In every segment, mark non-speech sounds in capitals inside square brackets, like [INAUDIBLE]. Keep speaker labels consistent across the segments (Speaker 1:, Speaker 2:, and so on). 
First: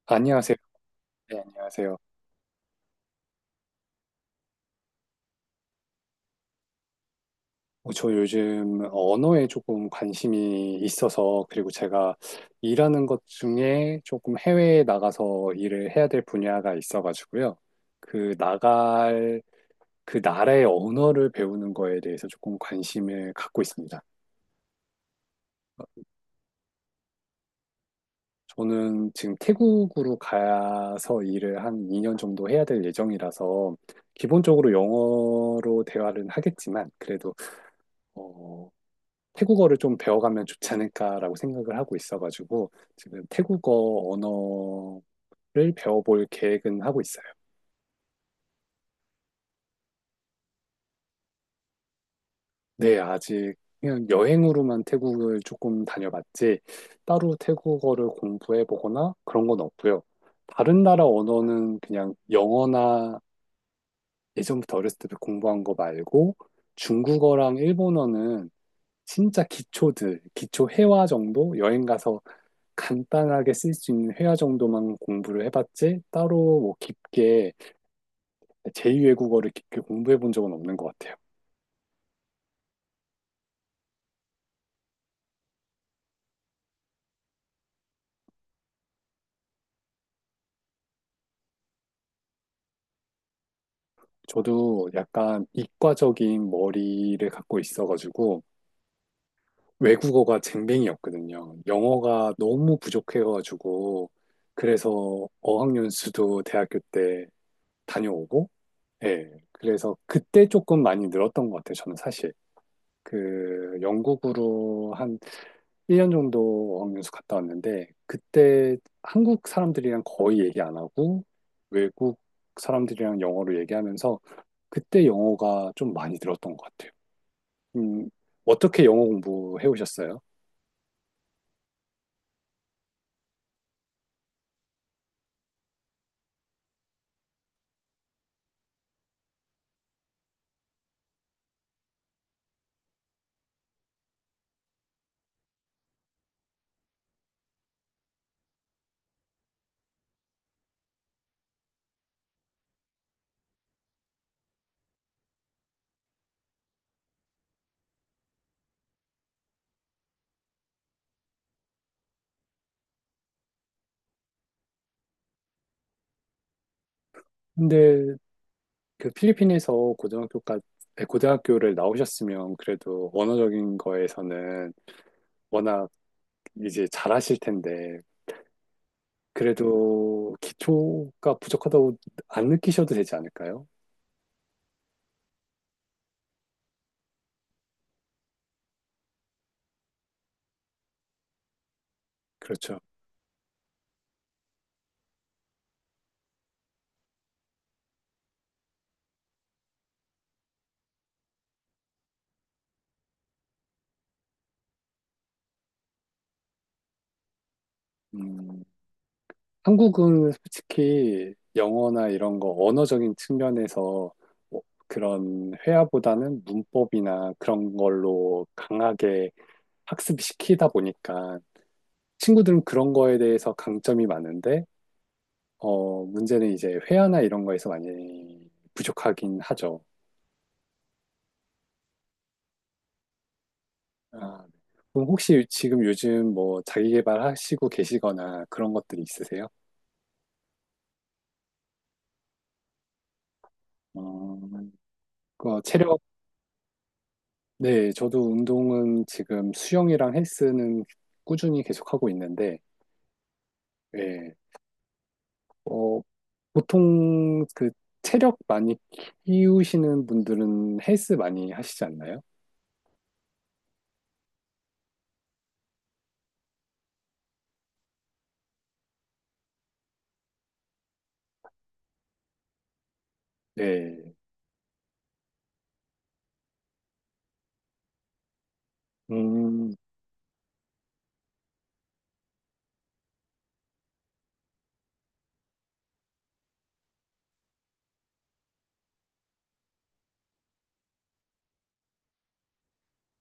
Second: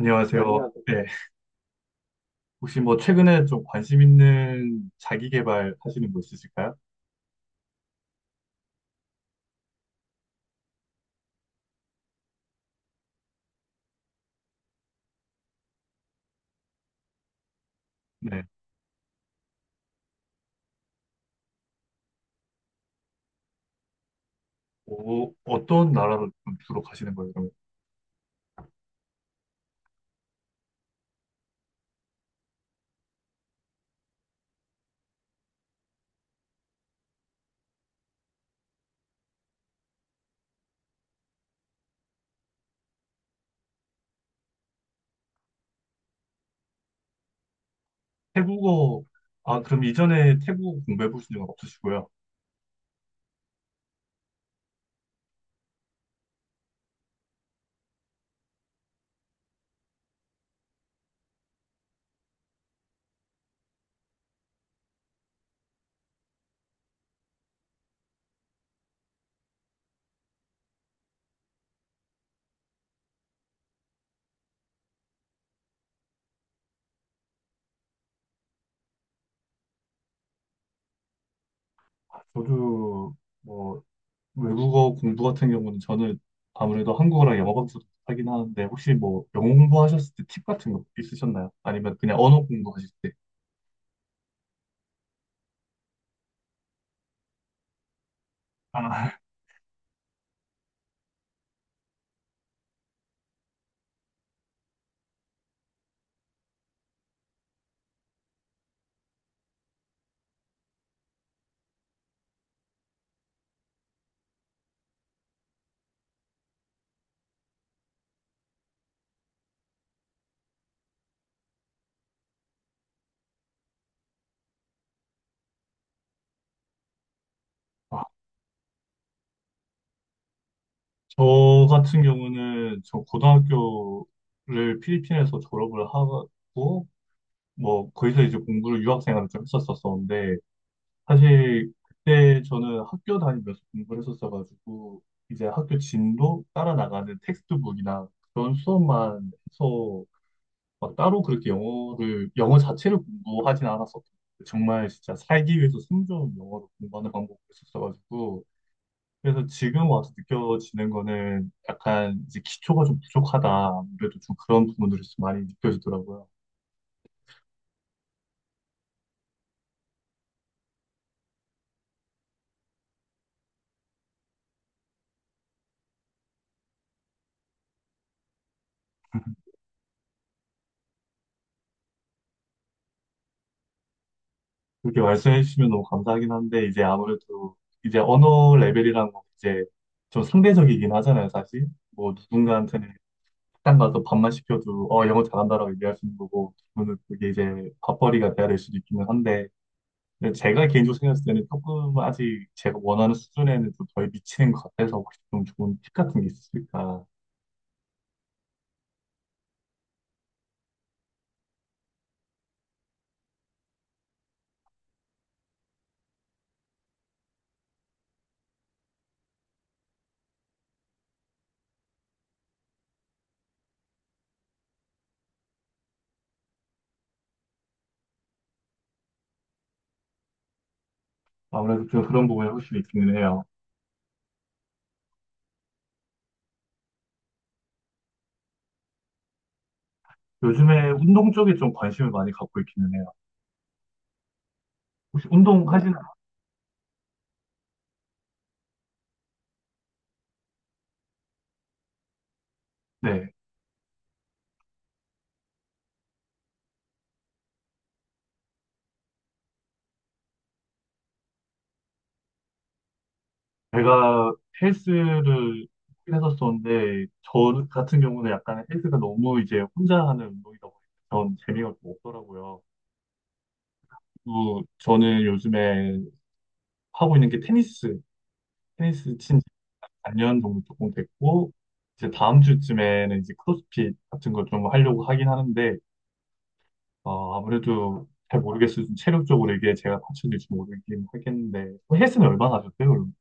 Speaker 1: 안녕하세요.
Speaker 2: 안녕하세요.
Speaker 1: 안녕하세요. 네.
Speaker 2: 네, 안녕하세요.
Speaker 1: 혹시 최근에 좀 관심 있는 자기 개발 하시는 거 있으실까요?
Speaker 2: 저 요즘 언어에 조금 관심이 있어서, 그리고 제가 일하는 것 중에 조금 해외에 나가서 일을 해야 될 분야가 있어가지고요. 그
Speaker 1: 네.
Speaker 2: 나갈, 그 나라의 언어를 배우는 거에 대해서 조금 관심을 갖고 있습니다.
Speaker 1: 오, 어떤 나라로 좀 주로 가시는 거예요? 그,
Speaker 2: 저는 지금 태국으로 가서 일을 한 2년 정도 해야 될 예정이라서, 기본적으로 영어로 대화를 하겠지만, 그래도 어, 태국어를 좀 배워가면 좋지 않을까라고 생각을 하고 있어가지고 지금 태국어 언어를 배워볼 계획은 하고 있어요.
Speaker 1: 태국어, 아, 그럼 이전에 태국어 공부해 보신 적은 없으시고요.
Speaker 2: 네, 아직 그냥 여행으로만 태국을 조금 다녀봤지 따로 태국어를 공부해보거나 그런 건 없고요. 다른 나라 언어는 그냥 영어나 예전부터 어렸을 때 공부한 거 말고 중국어랑 일본어는 진짜 기초 회화 정도 여행 가서 간단하게 쓸 수 있는 회화 정도만 공부를 해봤지 따로 뭐 깊게 제2외국어를 깊게 공부해 본 적은 없는 것 같아요.
Speaker 1: 아, 저도, 뭐 외국어 공부 같은 경우는 저는 아무래도 한국어랑 영어밖에 하긴 하는데, 혹시 영어 공부하셨을 때 팁 같은 거 있으셨나요? 아니면 그냥 언어 공부하실 때?
Speaker 2: 저도 약간 이과적인 머리를 갖고 있어가지고
Speaker 1: 아,
Speaker 2: 외국어가 쟁뱅이었거든요. 영어가 너무 부족해가지고 그래서 어학연수도 대학교 때 다녀오고 예. 그래서 그때 조금 많이 늘었던 것 같아요. 저는 사실 그 영국으로 한 1년 정도 어학연수 갔다 왔는데 그때 한국 사람들이랑 거의 얘기 안 하고 외국 사람들이랑 영어로 얘기하면서 그때 영어가 좀 많이 늘었던 것 같아요.
Speaker 1: 아,
Speaker 2: 음, 어떻게 영어 공부해 오셨어요?
Speaker 1: 저 같은 경우는 저 고등학교를 필리핀에서 졸업을 하고, 거기서 이제 공부를, 유학생활을 좀 했었었는데, 사실 그때 저는 학교 다니면서 공부를 했었어가지고 이제 학교 진도 따라 나가는 텍스트북이나 그런 수업만 해서 막 따로 그렇게 영어 자체를 공부하진 않았었고, 정말 진짜 살기 위해서 숨겨놓은 영어로 공부하는 방법을 했었어가지고, 그래서 지금 와서 느껴지는 거는 약간 이제 기초가 좀 부족하다. 아무래도 좀 그런 부분들이 좀 많이 느껴지더라고요.
Speaker 2: 근데 그 필리핀에서 고등학교까지 네, 고등학교를 나오셨으면 그래도 언어적인 거에서는 워낙 이제 잘하실 텐데 그래도 기초가 부족하다고 안 느끼셔도 되지 않을까요?
Speaker 1: 그렇게 말씀해 주시면 너무 감사하긴 한데, 이제 아무래도 이제 언어 레벨이라는 건 이제 좀 상대적이긴 하잖아요, 사실.
Speaker 2: 그렇죠.
Speaker 1: 누군가한테는 식당 가서 밥만 시켜도, 영어 잘한다라고 얘기할 수 있는 거고, 그분은 그게 이제 밥벌이가 돼야 될 수도 있기는 한데, 근데 제가 개인적으로 생각했을 때는 조금 아직 제가 원하는 수준에는 좀 덜 미치는 것 같아서, 혹시 좀 좋은 팁 같은 게 있을까?
Speaker 2: 음, 한국은 솔직히 영어나 이런 거 언어적인 측면에서 뭐 그런 회화보다는 문법이나 그런 걸로 강하게 학습시키다 보니까 친구들은 그런 거에 대해서 강점이 많은데, 문제는 이제 회화나 이런 거에서 많이 부족하긴 하죠.
Speaker 1: 아무래도 그런 부분이 확실히 있기는 해요.
Speaker 2: 아, 그럼 혹시 지금 요즘 뭐 자기계발 하시고 계시거나 그런 것들이 있으세요?
Speaker 1: 요즘에 운동 쪽에 좀 관심을 많이 갖고 있기는 해요.
Speaker 2: 어,
Speaker 1: 혹시
Speaker 2: 그
Speaker 1: 운동, 네, 하시나요?
Speaker 2: 네, 저도 운동은 지금 수영이랑 헬스는 꾸준히 계속하고 있는데,
Speaker 1: 네.
Speaker 2: 예, 어, 보통 그 체력 많이 키우시는 분들은 헬스 많이 하시지 않나요?
Speaker 1: 제가 헬스를 하긴 했었었는데, 저 같은 경우는 약간 헬스가 너무 이제 혼자 하는 운동이다 보니까 전 재미가 좀 없더라고요.
Speaker 2: 네,
Speaker 1: 그리고 저는 요즘에 하고 있는 게 테니스, 테니스 친지
Speaker 2: 음,
Speaker 1: 4년 정도 조금 됐고, 이제 다음 주쯤에는 이제 크로스핏 같은 걸 좀 하려고 하긴 하는데, 아무래도 잘 모르겠어요. 좀 체력적으로 이게 제가 받쳐질지 모르긴 하겠는데. 헬스는 얼마나 하셨어요, 그럼?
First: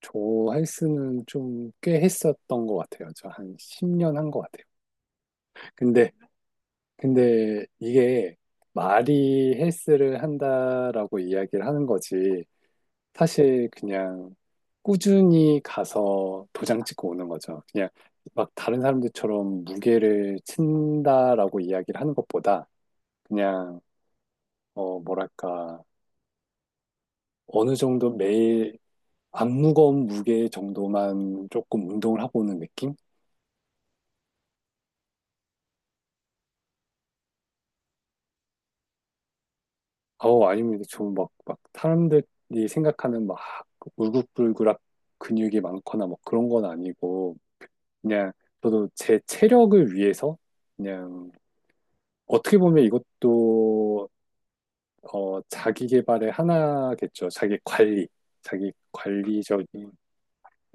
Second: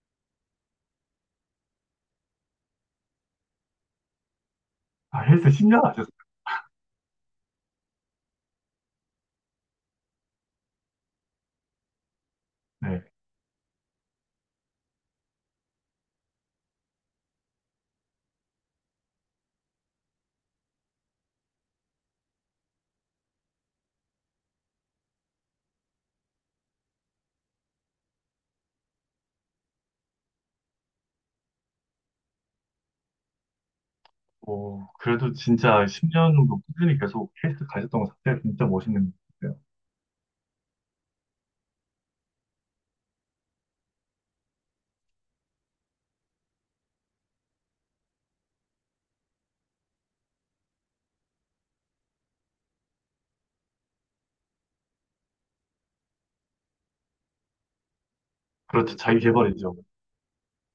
Speaker 2: 저 헬스는 좀 꽤 했었던 것 같아요. 저 한 10년 한 것 같아요.
Speaker 1: 아, 헬스 10년 하셨어요?
Speaker 2: 근데, 근데 이게 말이 헬스를 한다라고 이야기를 하는 거지,
Speaker 1: 네.
Speaker 2: 사실 그냥 꾸준히 가서 도장 찍고 오는 거죠. 그냥 막 다른 사람들처럼 무게를 친다라고 이야기를 하는 것보다 그냥 뭐랄까 어느 정도 매일 안 무거운 무게 정도만 조금 운동을 하고 오는 느낌?
Speaker 1: 어, 그래도 진짜 10년 정도 꾸준히 계속 헬스 가셨던 것 자체가 진짜 멋있는 것 같아요.
Speaker 2: 아니면 좀막막 사람들이 생각하는 막 울긋불긋한 근육이 많거나 뭐 그런 건 아니고 그냥 저도 제 체력을 위해서 그냥 어떻게 보면 이것도 자기 개발의 하나겠죠. 자기 관리, 자기
Speaker 1: 그렇죠. 자기 개발이죠.
Speaker 2: 관리적인,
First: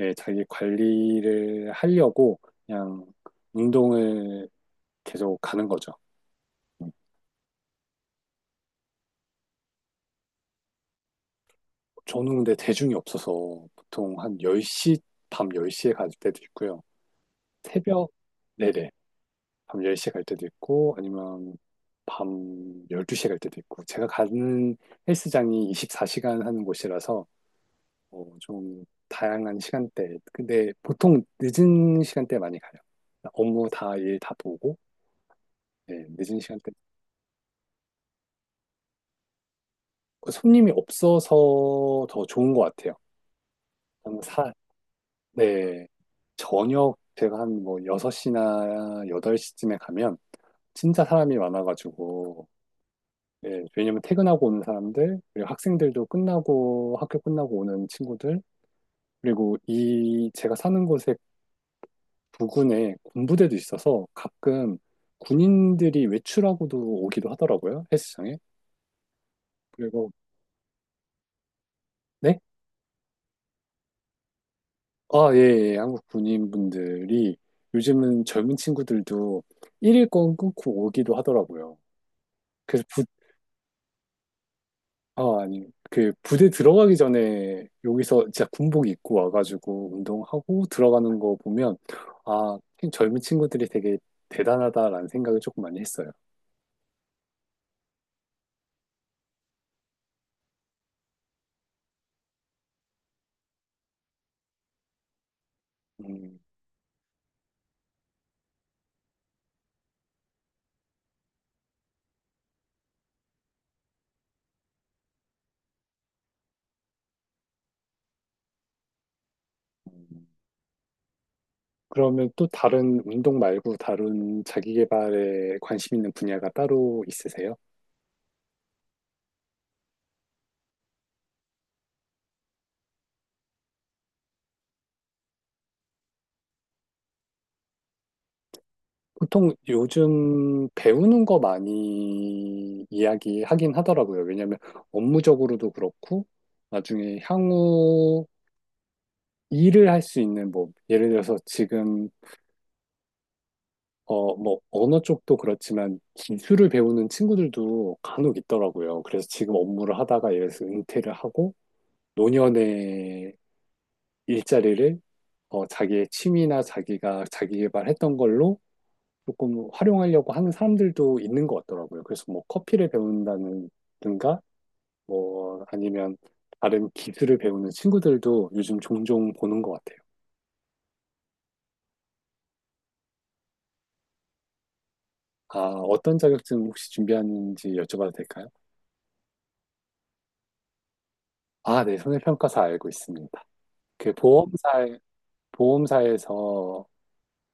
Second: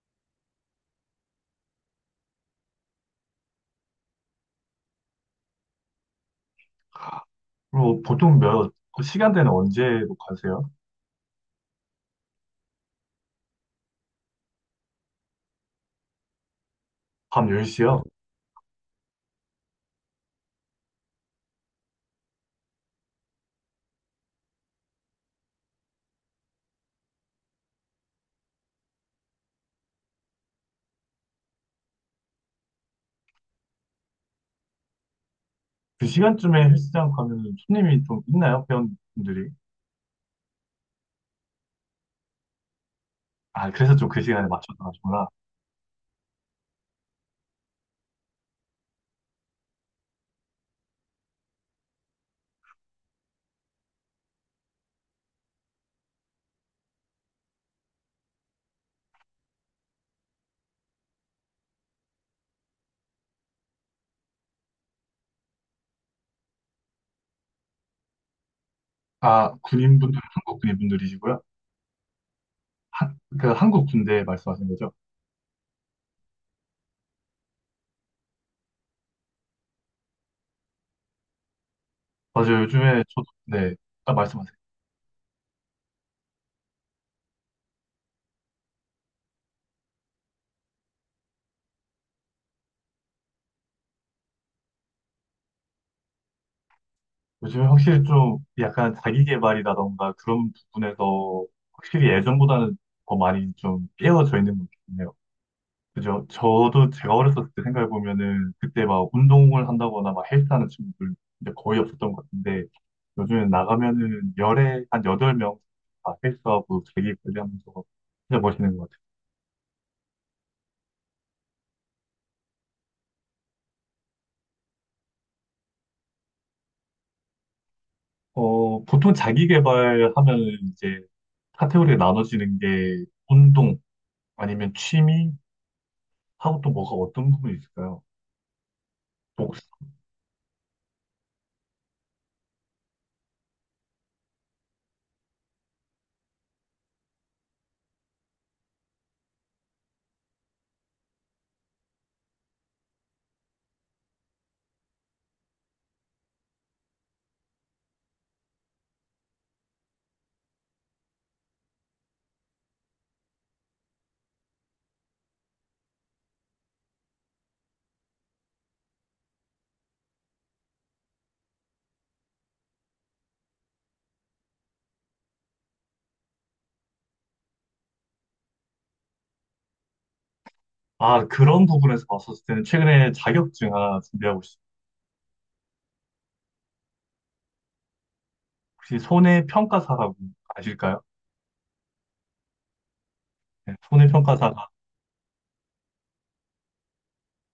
Speaker 2: 예, 자기 관리를 하려고 그냥 운동을 계속 가는 거죠.
Speaker 1: 그리고 보통 몇, 그 시간대는 언제로 가세요?
Speaker 2: 저는 근데 대중이 없어서 보통 한 10시, 밤 10시에 갈 때도 있고요.
Speaker 1: 밤 10시요?
Speaker 2: 새벽, 네네, 밤 10시에 갈 때도 있고, 아니면 밤 12시에 갈 때도 있고, 제가 가는 헬스장이 24시간 하는 곳이라서 좀 다양한 시간대. 근데 보통 늦은 시간대에 많이 가요. 일 다 보고,
Speaker 1: 그
Speaker 2: 네, 늦은
Speaker 1: 시간쯤에
Speaker 2: 시간대.
Speaker 1: 헬스장 가면 손님이 좀 있나요? 회원분들이?
Speaker 2: 그 손님이 없어서 더 좋은 것 같아요.
Speaker 1: 아, 그래서 좀 그
Speaker 2: 저는
Speaker 1: 시간에
Speaker 2: 사,
Speaker 1: 맞춰서 가시구나.
Speaker 2: 네. 저녁 제가 한 뭐 6시나 8시쯤에 가면 진짜 사람이 많아가지고, 예, 왜냐면 퇴근하고 오는 사람들, 그리고 학생들도 끝나고, 학교 끝나고 오는 친구들, 그리고 이 제가 사는 곳에 부근에 군부대도 있어서 가끔 군인들이 외출하고도 오기도 하더라고요, 헬스장에.
Speaker 1: 아,
Speaker 2: 그리고,
Speaker 1: 군인분들, 한국 군인분들이시고요?
Speaker 2: 네?
Speaker 1: 한, 그 한국 군대 말씀하신 거죠?
Speaker 2: 아, 예, 예. 예. 한국 군인분들이 요즘은 젊은 친구들도 일일권 끊고 오기도 하더라고요.
Speaker 1: 맞아요.
Speaker 2: 그래서
Speaker 1: 요즘에
Speaker 2: 부,
Speaker 1: 저도, 네. 딱 말씀하세요.
Speaker 2: 아, 아니, 그 부대 들어가기 전에 여기서 진짜 군복 입고 와가지고 운동하고 들어가는 거 보면, 아, 젊은 친구들이 되게 대단하다라는 생각을 조금 많이 했어요.
Speaker 1: 요즘에 확실히 좀 약간 자기계발이라던가 그런 부분에서 확실히 예전보다는 더 많이 좀 깨어져 있는 것 같네요. 그죠?
Speaker 2: 음.
Speaker 1: 저도 제가 어렸을 때 생각해보면은 그때 막 운동을 한다거나 막 헬스하는 친구들 이제 거의 없었던 것 같은데, 요즘에 나가면은 열에 한 여덟 명다 헬스하고 자기 관리하면서 진짜 멋있는 것 같아요.
Speaker 2: 음. 그러면 또 다른 운동 말고 다른 자기 개발에 관심 있는 분야가 따로 있으세요?
Speaker 1: 보통 자기 개발하면 이제 카테고리에 나눠지는 게 운동, 아니면 취미? 하고 또 뭐가 어떤 부분이 있을까요?
Speaker 2: 보통
Speaker 1: 복사.
Speaker 2: 요즘 배우는 거 많이 이야기하긴 하더라고요. 왜냐하면 업무적으로도 그렇고 나중에 향후 일을 할 수 있는 뭐 예를 들어서 지금 뭐 언어 쪽도 그렇지만 기술을 배우는 친구들도 간혹 있더라고요. 그래서 지금 업무를 하다가 예를 들어서 은퇴를 하고 노년에 일자리를 자기의 취미나 자기가 자기 개발했던 걸로 조금 활용하려고 하는 사람들도 있는 것 같더라고요. 그래서 뭐 커피를 배운다든가 뭐 아니면 다른 기술을 배우는 친구들도 요즘 종종 보는 것 같아요.
Speaker 1: 아, 그런 부분에서 봤었을 때는 최근에 자격증 하나 준비하고 있어요.
Speaker 2: 아, 어떤 자격증 혹시 준비하는지 여쭤봐도 될까요?
Speaker 1: 혹시 손해평가사라고 아실까요?
Speaker 2: 아, 네, 손해평가사 알고 있습니다.
Speaker 1: 네,
Speaker 2: 그
Speaker 1: 손해평가사가.
Speaker 2: 보험사에서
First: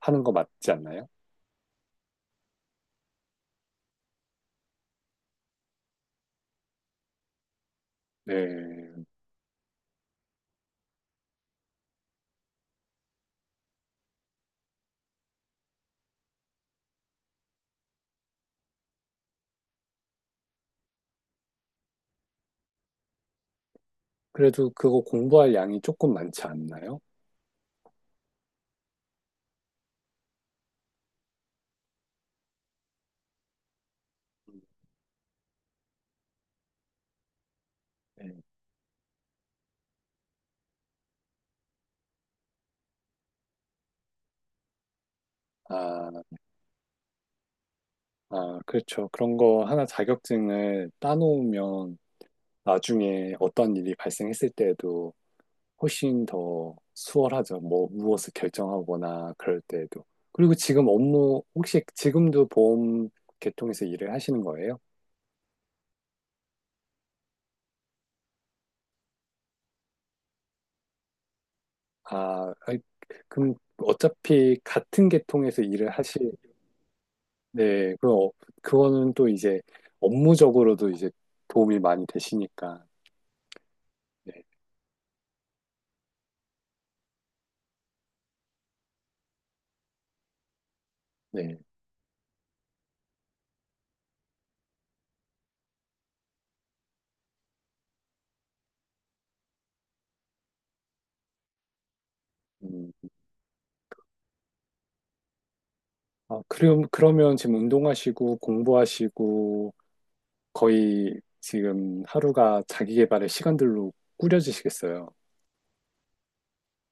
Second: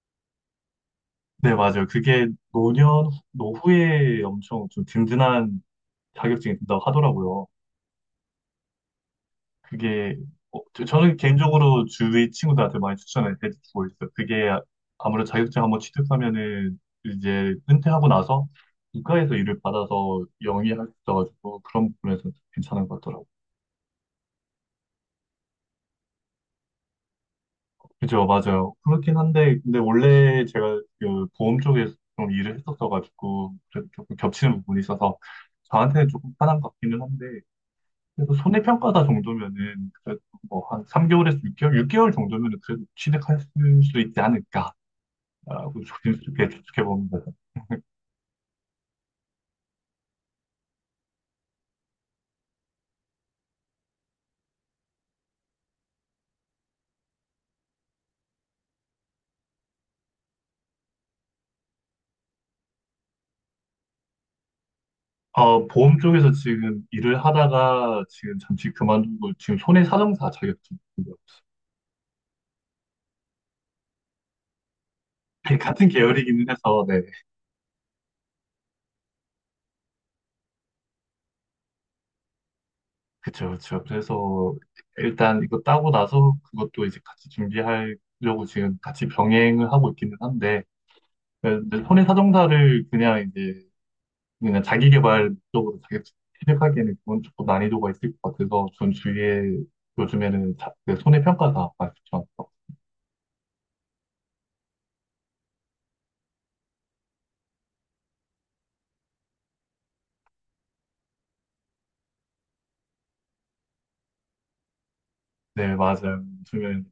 Speaker 2: 하는 거 맞지 않나요?
Speaker 1: 네, 맞아요. 그게 노년, 노후에 엄청 좀 든든한 자격증이 된다고 하더라고요.
Speaker 2: 네.
Speaker 1: 그게, 저는 개인적으로 주위 친구들한테 많이 추천을 해주고 있어요. 그게, 아, 아무래도 자격증 한번 취득하면은 이제 은퇴하고 나서 국가에서 일을 받아서 영위할 수 있어가지고, 그런 부분에서 괜찮은 것 같더라고요.
Speaker 2: 그래도 그거 공부할 양이 조금 많지 않나요?
Speaker 1: 그죠, 맞아요. 그렇긴 한데, 근데 원래 제가 그 보험 쪽에서 좀 일을 했었어가지고 그래도 조금 겹치는 부분이 있어서 저한테는 조금 편한 것 같기는 한데,
Speaker 2: 네.
Speaker 1: 그래서 손해평가사 정도면은 그래도 한 3개월에서 6개월 정도면은 그래도 취득할 수 있지 않을까라고
Speaker 2: 아,
Speaker 1: 조심스럽게 추측해 봅니다.
Speaker 2: 아, 그렇죠. 그런 거 하나 자격증을 따놓으면 나중에 어떤 일이 발생했을 때에도 훨씬 더 수월하죠. 뭐, 무엇을 결정하거나 그럴 때에도. 그리고 지금 업무, 혹시 지금도 보험 계통에서 일을 하시는 거예요?
Speaker 1: 어, 보험 쪽에서 지금 일을 하다가 지금 잠시 그만두고 지금 손해사정사 자격증 있고요.
Speaker 2: 아, 아이, 그럼 어차피 같은
Speaker 1: [LAUGHS]
Speaker 2: 계통에서
Speaker 1: 같은
Speaker 2: 일을 하실,
Speaker 1: 계열이기는 해서, 네
Speaker 2: 네, 그거는 또 이제 업무적으로도 이제 도움이 많이 되시니까.
Speaker 1: 그죠그렇죠
Speaker 2: 네,
Speaker 1: 그래서 일단 이거 따고 나서 그것도 이제 같이 준비하려고 지금 같이 병행을 하고 있기는 한데, 네,
Speaker 2: 네.
Speaker 1: 근데 손해사정사를 그냥 이제, 그냥 자기 개발 쪽으로 자기 취직하기에는 그건 조금 난이도가 있을 것 같아서, 전 주위에 요즘에는 자, 그 손해평가사 말씀처럼.
Speaker 2: 음. 아, 그럼, 그러면 지금 운동하시고 공부하시고 거의 지금 하루가 자기 개발의 시간들로 꾸려지시겠어요.
Speaker 1: 네, 맞아요. 요즘엔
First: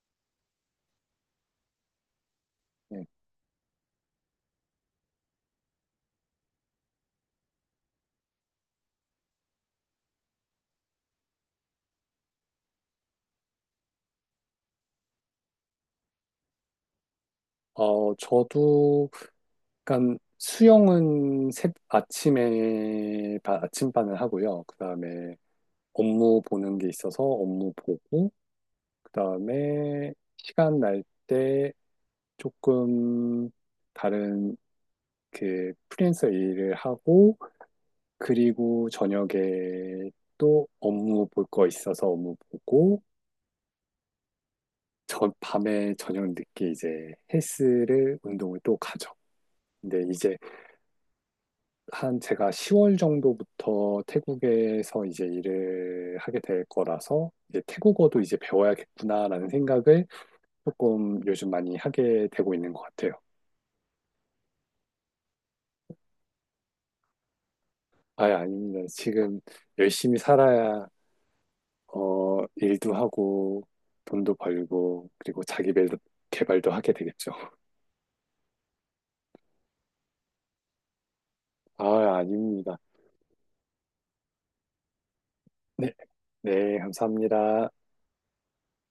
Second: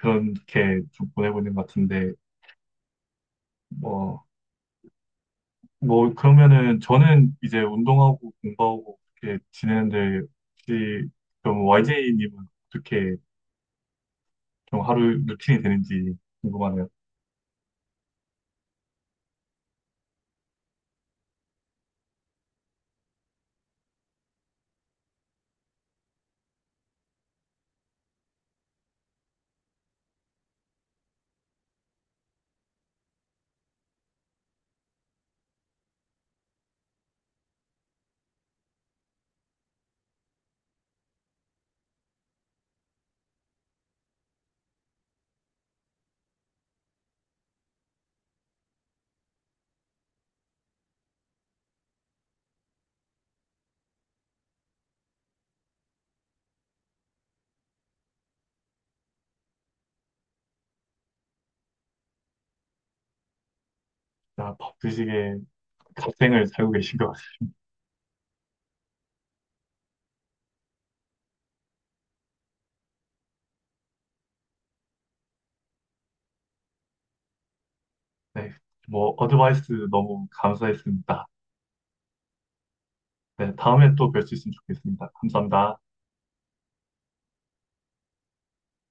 Speaker 1: 그렇게 좀 보내고 있는 것 같은데,
Speaker 2: 예.
Speaker 1: 뭐 그러면은 저는 이제 운동하고 공부하고 이렇게 지내는데, 혹시 그럼 YJ님은 어떻게 좀 하루 루틴이 되는지 궁금하네요.
Speaker 2: 저도 약간 수영은 아침에 아침반을 하고요. 그다음에 업무 보는 게 있어서 업무 보고 그다음에 시간 날 때 조금 다른 그 프리랜서 일을 하고 그리고 저녁에 또 업무 볼 거 있어서 업무 보고, 저 밤에 저녁 늦게 이제 헬스를, 운동을 또 가죠. 근데 이제 한 제가 10월 정도부터 태국에서 이제 일을 하게 될 거라서 이제 태국어도 이제 배워야겠구나라는 생각을 조금 요즘 많이 하게 되고 있는 것 같아요.
Speaker 1: 다 바쁘시게 갓생을 살고 계신 것 같습니다.
Speaker 2: 아예 아닙니다. 지금 열심히 살아야 일도 하고 돈도 벌고 그리고 자기 개발도 하게 되겠죠.
Speaker 1: 네, 어드바이스 너무 감사했습니다.
Speaker 2: 아, 아닙니다.
Speaker 1: 네, 다음에 또 뵐 수 있으면 좋겠습니다. 감사합니다.
Speaker 2: 네, 네, 감사합니다.